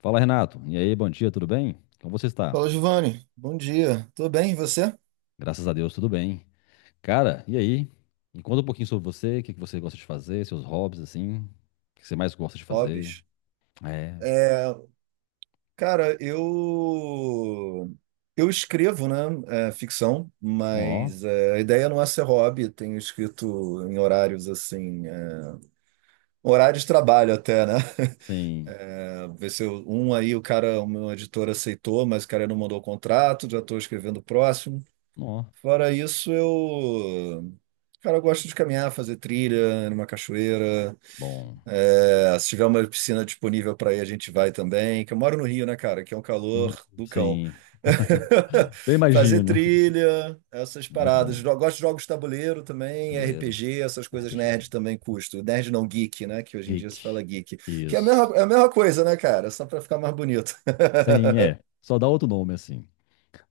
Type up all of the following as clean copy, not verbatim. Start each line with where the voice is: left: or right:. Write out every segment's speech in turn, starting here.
left: Fala, Renato. E aí, bom dia, tudo bem? Como você está?
right: Fala, Giovanni. Bom dia. Tudo bem, e você?
left: Graças a Deus, tudo bem. Cara, e aí? Me conta um pouquinho sobre você, o que que você gosta de fazer, seus hobbies, assim. O que você mais gosta de fazer?
right: Hobbies.
left: É.
right: É, cara, eu escrevo, né, ficção,
left: Ó,
right: mas a ideia não é ser hobby. Tenho escrito em horários assim, horário de trabalho até, né?
left: sim.
right: É, Ver se eu- um aí o cara, o meu editor aceitou, mas o cara não mandou o contrato, já estou escrevendo o próximo.
left: Ó,
right: Fora isso, cara, eu gosto de caminhar, fazer trilha numa cachoeira.
left: bom.
right: É, se tiver uma piscina disponível para ir, a gente vai também. Que eu moro no Rio, né, cara? Que é um
left: Hum.
right: calor do cão.
left: Sim. Eu
right: Fazer
left: imagino.
right: trilha, essas
left: Muito
right: paradas.
left: bom.
right: Gosto de jogos de tabuleiro também,
left: Tabuleiro,
right: RPG, essas coisas
left: RPG.
right: nerd também custo. Nerd não geek, né? Que hoje em dia se
left: Geek.
right: fala geek. Que
left: Isso.
right: é a mesma coisa, né, cara? Só para ficar mais bonito.
left: Sim, é. Só dá outro nome, assim.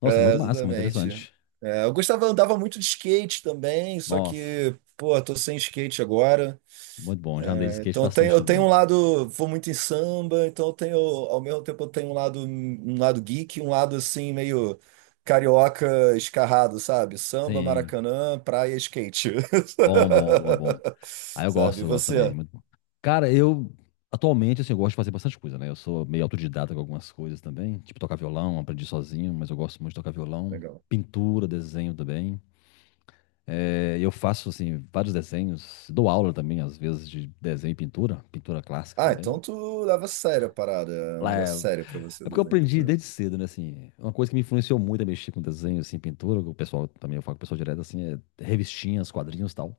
left: Nossa,
right: É,
left: muito massa, muito
right: exatamente.
left: interessante.
right: É, eu gostava, andava muito de skate também, só
left: Nossa,
right: que, pô, tô sem skate agora.
left: muito bom. Já andei de skate
right: Então
left: bastante
right: eu tenho um
left: também.
right: lado, vou muito em samba, então eu tenho, ao mesmo tempo eu tenho um lado geek, um lado assim meio carioca escarrado, sabe? Samba,
left: Sim.
right: Maracanã, praia, skate.
left: Bom, bom, bom, bom. Ah,
right: Sabe? E
left: eu gosto também,
right: você?
left: muito bom. Cara, eu atualmente assim, eu gosto de fazer bastante coisa, né? Eu sou meio autodidata com algumas coisas também, tipo tocar violão, aprendi sozinho, mas eu gosto muito de tocar violão,
right: Legal.
left: pintura, desenho também. É, eu faço assim vários desenhos, dou aula também às vezes de desenho e pintura, pintura clássica
right: Ah,
left: também.
right: então tu leva a sério a parada, é um
left: Lá é,
right: negócio sério pra você
left: é porque eu
right: desenhar.
left: aprendi desde cedo, né? Assim, uma coisa que me influenciou muito a mexer com desenho, assim, pintura. Que o pessoal também, eu falo com o pessoal direto assim, é revistinhas, quadrinhos, e tal.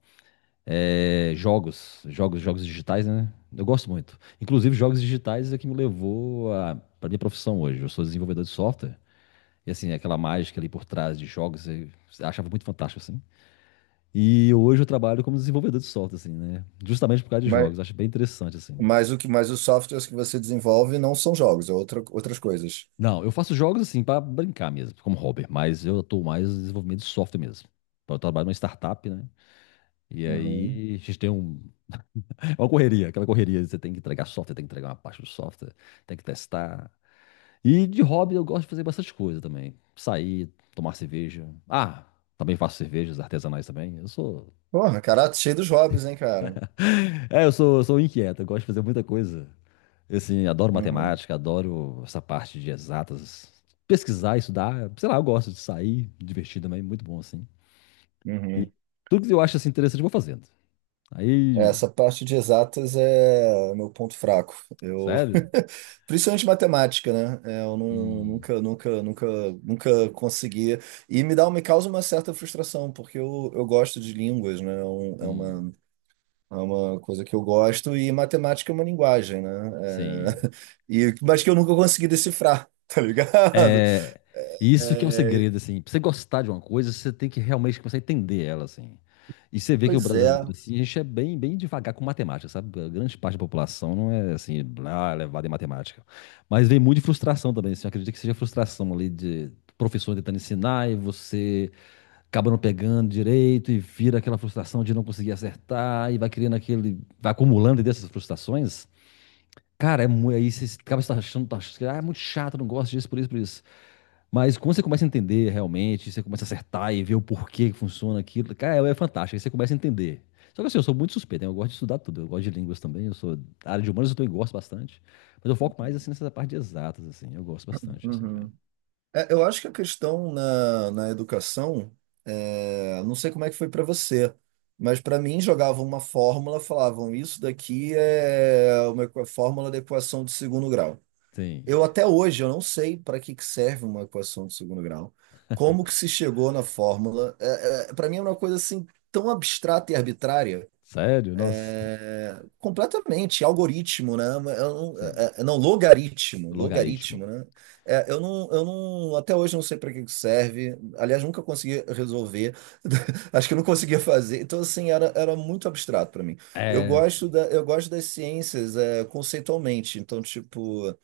left: É, jogos, jogos, jogos digitais, né? Eu gosto muito. Inclusive, jogos digitais é que me levou para minha profissão hoje. Eu sou desenvolvedor de software e, assim, é aquela mágica ali por trás de jogos, eu achava muito fantástico assim. E hoje eu trabalho como desenvolvedor de software assim, né? Justamente por causa de
right: Mas,
left: jogos, acho bem interessante assim.
right: mas o que, mas os softwares que você desenvolve não são jogos, é outra, outras coisas.
left: Não, eu faço jogos assim para brincar mesmo, como hobby, mas eu atuo mais no desenvolvimento de software mesmo. Eu trabalho numa startup, né? E
right: Uhum.
left: aí a gente tem um... É uma correria, aquela correria, você tem que entregar software, tem que entregar uma parte do software, tem que testar. E de hobby eu gosto de fazer bastante coisa também. Sair, tomar cerveja. Ah, também faço cervejas artesanais também. Eu sou.
right: Porra, cara, cheio dos hobbies, hein, cara?
left: É, eu sou, sou inquieto, eu gosto de fazer muita coisa. Assim, adoro
right: Uhum.
left: matemática, adoro essa parte de exatas. Pesquisar, estudar, sei lá, eu gosto de sair, divertir também, muito bom assim. E
right: Uhum.
left: tudo que eu acho assim interessante, eu vou fazendo.
right: É,
left: Aí,
right: essa parte de exatas é meu ponto fraco. Eu,
left: sério?
right: principalmente matemática, né? É,
left: Hum,
right: nunca, nunca, nunca, nunca conseguia. E me dá, um, me causa uma certa frustração, porque eu gosto de línguas, né?
left: hum,
right: É uma coisa que eu gosto e matemática é uma linguagem, né?
left: sim.
right: É, e, mas que eu nunca consegui decifrar, tá ligado?
left: É, isso que é um
right: É,
left: segredo, assim. Pra você gostar de uma coisa, você tem que realmente começar a entender ela, assim. E você vê que o
right: pois é.
left: brasileiro, assim, a gente é bem, bem devagar com matemática, sabe? A grande parte da população não é, assim, ah, levada em matemática. Mas vem muito de frustração também, assim. Eu acredito que seja frustração ali de professor tentando ensinar e você acaba não pegando direito e vira aquela frustração de não conseguir acertar e vai criando aquele... Vai acumulando dessas frustrações. Cara, é, mu- aí você acaba se achando, tá achando, ah, é muito chato, não gosto disso, por isso, por isso. Mas quando você começa a entender realmente, você começa a acertar e ver o porquê que funciona aquilo, cara, é fantástico, aí você começa a entender. Só que assim, eu sou muito suspeito, né? Eu gosto de estudar tudo, eu gosto de línguas também, eu sou da área de humanas, eu também gosto bastante. Mas eu foco mais assim nessa parte de exatas, assim, eu gosto bastante, assim, também.
right: Uhum. É, eu acho que a questão na educação, não sei como é que foi para você, mas para mim jogavam uma fórmula, falavam isso daqui é uma fórmula da equação de segundo grau.
left: Sim.
right: Eu até hoje eu não sei para que que serve uma equação de segundo grau, como que se chegou na fórmula. É, para mim é uma coisa assim tão abstrata e arbitrária.
left: Sério? Nossa.
right: É, completamente, algoritmo, né? Eu não, é,
left: Sim.
right: é, é, não, logaritmo, logaritmo,
left: Logaritmo.
right: né? É, eu não, até hoje eu não sei para que que serve. Aliás, nunca consegui resolver. Acho que eu não conseguia fazer. Então, assim, era, era muito abstrato para mim. Eu
left: É,
right: gosto da, eu gosto das ciências, é, conceitualmente. Então, tipo,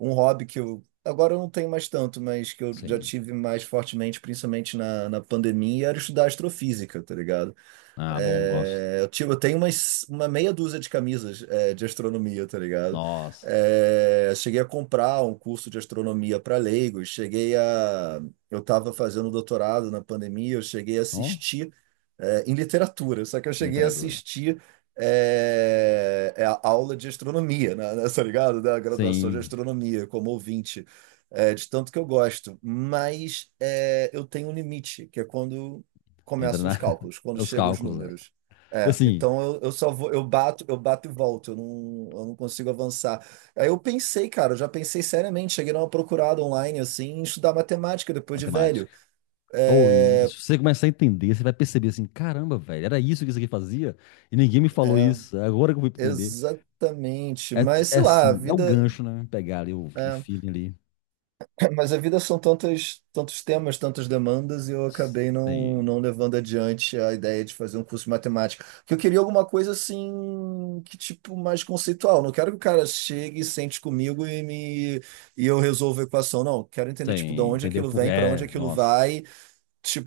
right: um hobby que eu agora eu não tenho mais tanto, mas que eu já
left: sim.
right: tive mais fortemente, principalmente na pandemia, era estudar astrofísica, tá ligado?
left: Ah, bom, gosto.
right: Eu tenho umas, uma meia dúzia de camisas, é, de astronomia, tá ligado?
left: Nossa.
right: É, cheguei a comprar um curso de astronomia para leigos, cheguei a. Eu estava fazendo doutorado na pandemia, eu cheguei a
left: Ó,
right: assistir, em literatura, só que eu cheguei a
left: literatura.
right: assistir. É a aula de astronomia, né, né, tá ligado? Da graduação de
left: Sim.
right: astronomia, como ouvinte, é, de tanto que eu gosto. Mas é, eu tenho um limite, que é quando
left: Entra
right: começam
left: na...
right: os cálculos, quando
left: Os
right: chegam os
left: cálculos, é.
right: números.
left: E
right: É,
left: assim,
right: então eu só vou, eu bato e volto, eu não consigo avançar. Aí eu pensei, cara, eu já pensei seriamente, cheguei numa procurada online, assim, em estudar matemática depois de velho.
left: matemática. Ou e
right: É,
left: você começar a entender, você vai perceber assim, caramba, velho, era isso que isso aqui fazia e ninguém me falou
right: é,
left: isso. É agora que eu vou entender.
right: exatamente,
left: É,
right: mas
left: é
right: sei lá, a
left: assim, é o
right: vida.
left: gancho, né? Pegar ali o
right: É,
left: feeling ali.
right: Mas a vida são tantos, tantos temas, tantas demandas, e eu acabei não,
left: Sim,
right: não levando adiante a ideia de fazer um curso de matemática. Porque eu queria alguma coisa assim, que tipo, mais conceitual. Não quero que o cara chegue e sente comigo e me e eu resolva a equação. Não, quero entender, tipo, de
left: sim,
right: onde
left: entendeu?
right: aquilo
left: Por,
right: vem, para onde
left: é,
right: aquilo
left: nossa.
right: vai.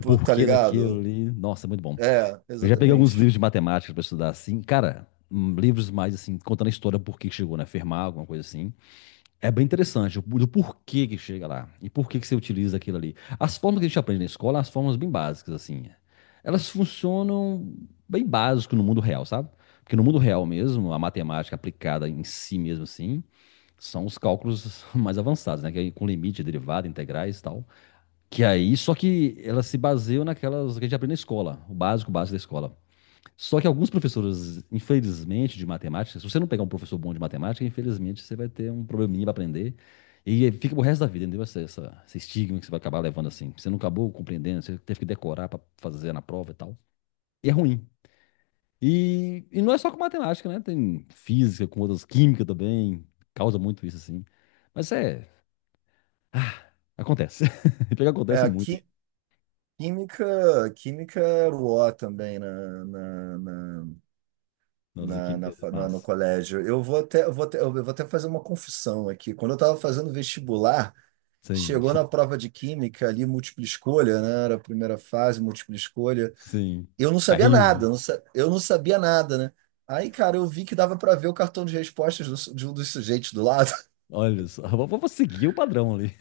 left: O
right: tá
left: porquê daquilo
right: ligado?
left: ali. Nossa, é muito bom.
right: É,
left: Eu já peguei alguns
right: exatamente.
left: livros de matemática para estudar assim, cara, livros mais assim contando a história por que que chegou, né? Fermat, alguma coisa assim. É bem interessante o- do porquê que chega lá e por que que você utiliza aquilo ali. As formas que a gente aprende na escola, as formas bem básicas, assim, é. Elas funcionam bem básico no mundo real, sabe? Porque no mundo real mesmo, a matemática aplicada em si mesmo, assim, são os cálculos mais avançados, né? Que aí com limite, derivada, integrais e tal. Que aí, só que elas se baseiam naquelas que a gente aprende na escola, o básico, básico da escola. Só que alguns professores, infelizmente, de matemática, se você não pegar um professor bom de matemática, infelizmente você vai ter um probleminha para aprender. E fica pro resto da vida, entendeu? Esse estigma que você vai acabar levando assim. Você não acabou compreendendo, você teve que decorar para fazer na prova e tal. E é ruim. E não é só com matemática, né? Tem física, com outras química também. Causa muito isso, assim. Mas é. Ah, acontece. Pior que
right: É,
left: acontece muito, hein?
right: química, química era o O também
left: Nossa, química,
right: no
left: mas.
right: colégio. Eu vou até fazer uma confissão aqui. Quando eu estava fazendo vestibular,
left: Sim,
right: chegou na prova de química ali, múltipla escolha, né? Era a primeira fase, múltipla escolha.
left: sim.
right: Eu não sabia
left: Terrível.
right: nada, eu não sabia nada, né? Aí, cara, eu vi que dava para ver o cartão de respostas de um dos sujeitos do lado.
left: Olha só. Vou seguir o padrão ali.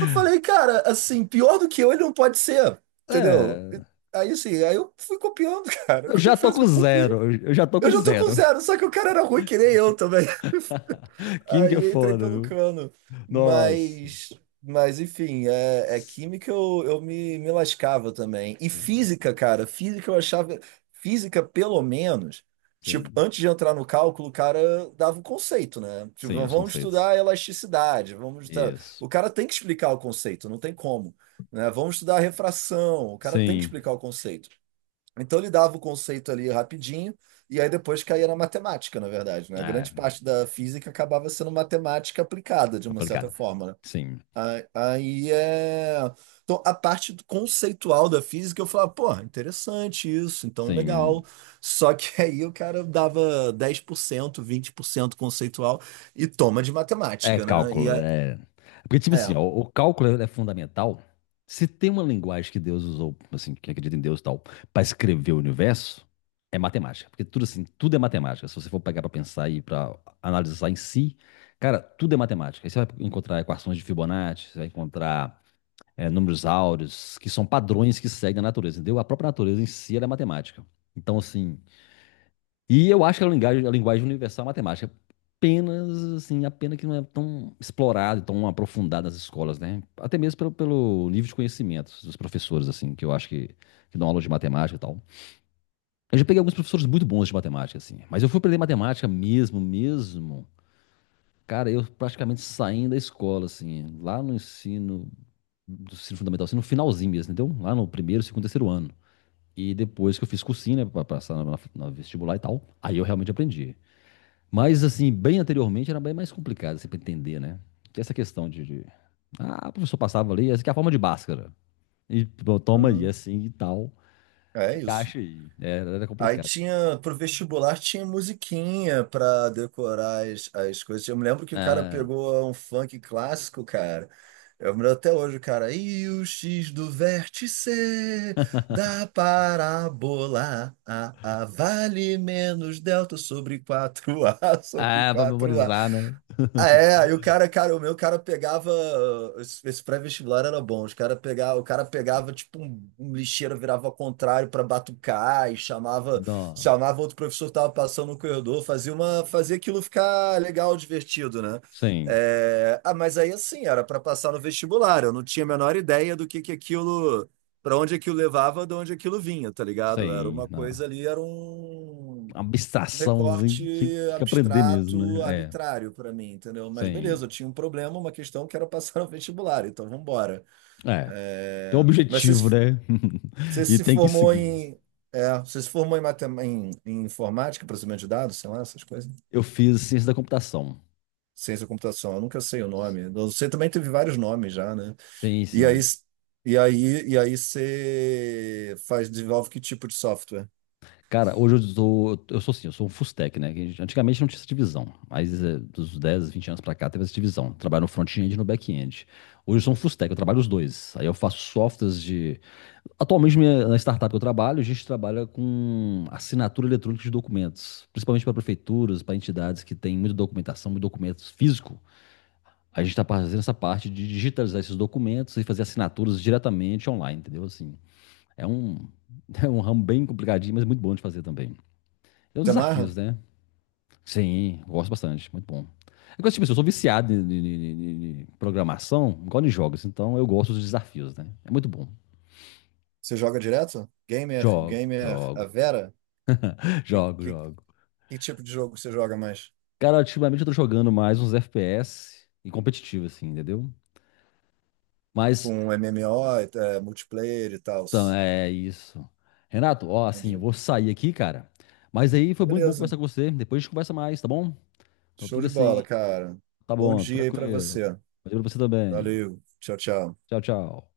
right: Eu falei, cara, assim, pior do que eu, ele não pode ser, entendeu?
left: É.
right: Aí eu fui copiando, cara. Eu
left: Eu já tô
right: confesso que
left: com
right: eu copiei.
left: zero. Eu já tô com
right: Eu já tô com
left: zero.
right: zero, só que o cara era ruim que nem eu também.
left: Química é
right: Aí entrei
left: foda,
right: pelo
left: viu?
right: cano.
left: Nossa.
right: Mas, mas enfim, é
left: Sim,
right: química eu, me lascava também. E física, cara, física eu achava. Física, pelo menos, tipo,
left: sim.
right: antes de entrar no cálculo, o cara dava o conceito, né? Tipo,
left: Sim, os
right: vamos
left: conceitos.
right: estudar elasticidade,
left: Isso.
right: o cara tem que explicar o conceito, não tem como. Né? Vamos estudar refração, o cara tem que
left: Sim.
right: explicar o conceito. Então ele dava o conceito ali rapidinho, e aí depois caía na matemática, na verdade, né? A
left: Ah,
right: grande parte da física acabava sendo matemática aplicada, de uma certa
left: aplicada.
right: forma, né?
left: Sim,
right: Aí é. Então, conceitual da física, eu falava, pô, interessante isso, então
left: sim.
right: legal. Só que aí o cara dava dez por cento vinte por cento conceitual e toma de
left: É
right: matemática, né? E
left: cálculo,
right: é.
left: é. Porque, tipo assim,
right: É.
left: ó, o cálculo é fundamental. Se tem uma linguagem que Deus usou, assim, que acredita em Deus e tal, para escrever o universo, é matemática. Porque tudo assim, tudo é matemática. Se você for pegar para pensar e para analisar em si, cara, tudo é matemática. Aí você vai encontrar equações de Fibonacci, você vai encontrar é, números áureos, que são padrões que seguem a natureza, entendeu? A própria natureza em si, ela é matemática. Então, assim, e eu acho que a linguagem universal é matemática. Apenas, assim, a pena que não é tão explorada, tão aprofundada nas escolas, né? Até mesmo pelo nível de conhecimento dos professores, assim, que eu acho que dão aula de matemática e tal. Eu já peguei alguns professores muito bons de matemática, assim. Mas eu fui aprender matemática mesmo, mesmo. Cara, eu praticamente saindo da escola, assim, lá no ensino, do ensino fundamental, assim, no finalzinho mesmo, entendeu? Lá no primeiro, segundo, terceiro ano. E depois que eu fiz cursinho, né, pra passar na vestibular e tal, aí eu realmente aprendi. Mas, assim, bem anteriormente era bem mais complicado, assim, para entender, né? Que essa questão Ah, o professor passava ali, essa aqui é a forma de Bhaskara. E pô, toma aí,
right: Uhum.
left: assim, e tal.
right: É
left: E
right: isso.
left: acha aí. Era, era
right: Aí
left: complicado.
right: tinha, pro vestibular tinha musiquinha pra decorar as, as coisas. Eu me lembro que o cara
left: Ah.
right: pegou um funk clássico, cara. Eu me lembro até hoje, o cara. E o X do vértice da parábola A vale menos delta sobre quatro a sobre
left: Ah, pra
right: 4A.
left: memorizar, né?
right: Ah, é, aí o cara, cara, o meu cara pegava. Esse, esse pré-vestibular era bom. Os cara pegava, o cara pegava tipo um lixeiro, virava ao contrário para batucar e chamava,
left: Não.
right: chamava outro professor que tava passando no corredor, fazia uma, fazia aquilo ficar legal, divertido, né?
left: Sim,
right: É, ah, mas aí assim, era para passar no vestibular. Eu não tinha a menor ideia do que aquilo, para onde aquilo levava, de onde aquilo vinha, tá ligado? Era
left: sim.
right: uma coisa
left: Não.
right: ali, era
left: Uma
right: um
left: abstração, assim,
right: recorte
left: que tinha que aprender mesmo,
right: abstrato,
left: né? É,
right: arbitrário para mim, entendeu? Mas beleza,
left: sim.
right: eu tinha um problema, uma questão que era passar no vestibular, então vamos embora.
left: É, tem um
right: É, Mas você,
left: objetivo,
right: se-
left: né?
right: você
left: E
right: se
left: tem que
right: formou
left: seguir. Isso.
right: em, você se formou em, em informática, processamento de dados, sei lá, essas coisas.
left: Eu fiz ciência da computação.
right: Ciência da computação, eu nunca sei o nome. Eu sei também teve vários nomes já, né?
left: Sim,
right: E aí,
left: sim.
right: e aí você faz, desenvolve que tipo de software?
left: Cara, hoje eu sou assim, eu sou um full stack, né? Que antigamente não tinha essa divisão, mas dos 10, 20 anos pra cá teve essa divisão. Trabalho no front-end e no back-end. Hoje eu sou um full stack, eu trabalho os dois. Aí eu faço softwares de... Atualmente na startup que eu trabalho, a gente trabalha com assinatura eletrônica de documentos, principalmente para prefeituras, para entidades que têm muita documentação, muito documento físico. A gente tá fazendo essa parte de digitalizar esses documentos e fazer assinaturas diretamente online, entendeu? Assim, é um, é um ramo bem complicadinho, mas muito bom de fazer também. Tem os
right: Você
left: desafios,
right: amarra?
left: né? Sim, gosto bastante, muito bom. É coisa, tipo, assim, eu sou viciado em, em programação, igual em jogos, então eu gosto dos desafios, né? É muito bom.
right: Você joga direto? Gamer,
left: Jogo,
right: gamer, a
left: jogo,
right: Vera? O
left: jogo,
right: que,
left: jogo.
right: Que tipo de jogo você joga mais?
left: Cara, ultimamente eu tô jogando mais uns FPS e competitivo, assim, entendeu? Mas,
right: Com MMO, é, multiplayer e tal.
left: então, é isso. Renato, ó, assim, eu
right: Entendi.
left: vou sair aqui, cara. Mas aí foi muito bom
right: Beleza.
left: conversar com você. Depois a gente conversa mais, tá bom? Então
right: Show
left: fica
right: de
left: assim,
right: bola, cara.
left: tá
right: Bom
left: bom,
right: dia aí pra
left: tranquilo.
right: você.
left: Valeu pra você também.
right: Valeu. Tchau, tchau.
left: Tchau, tchau.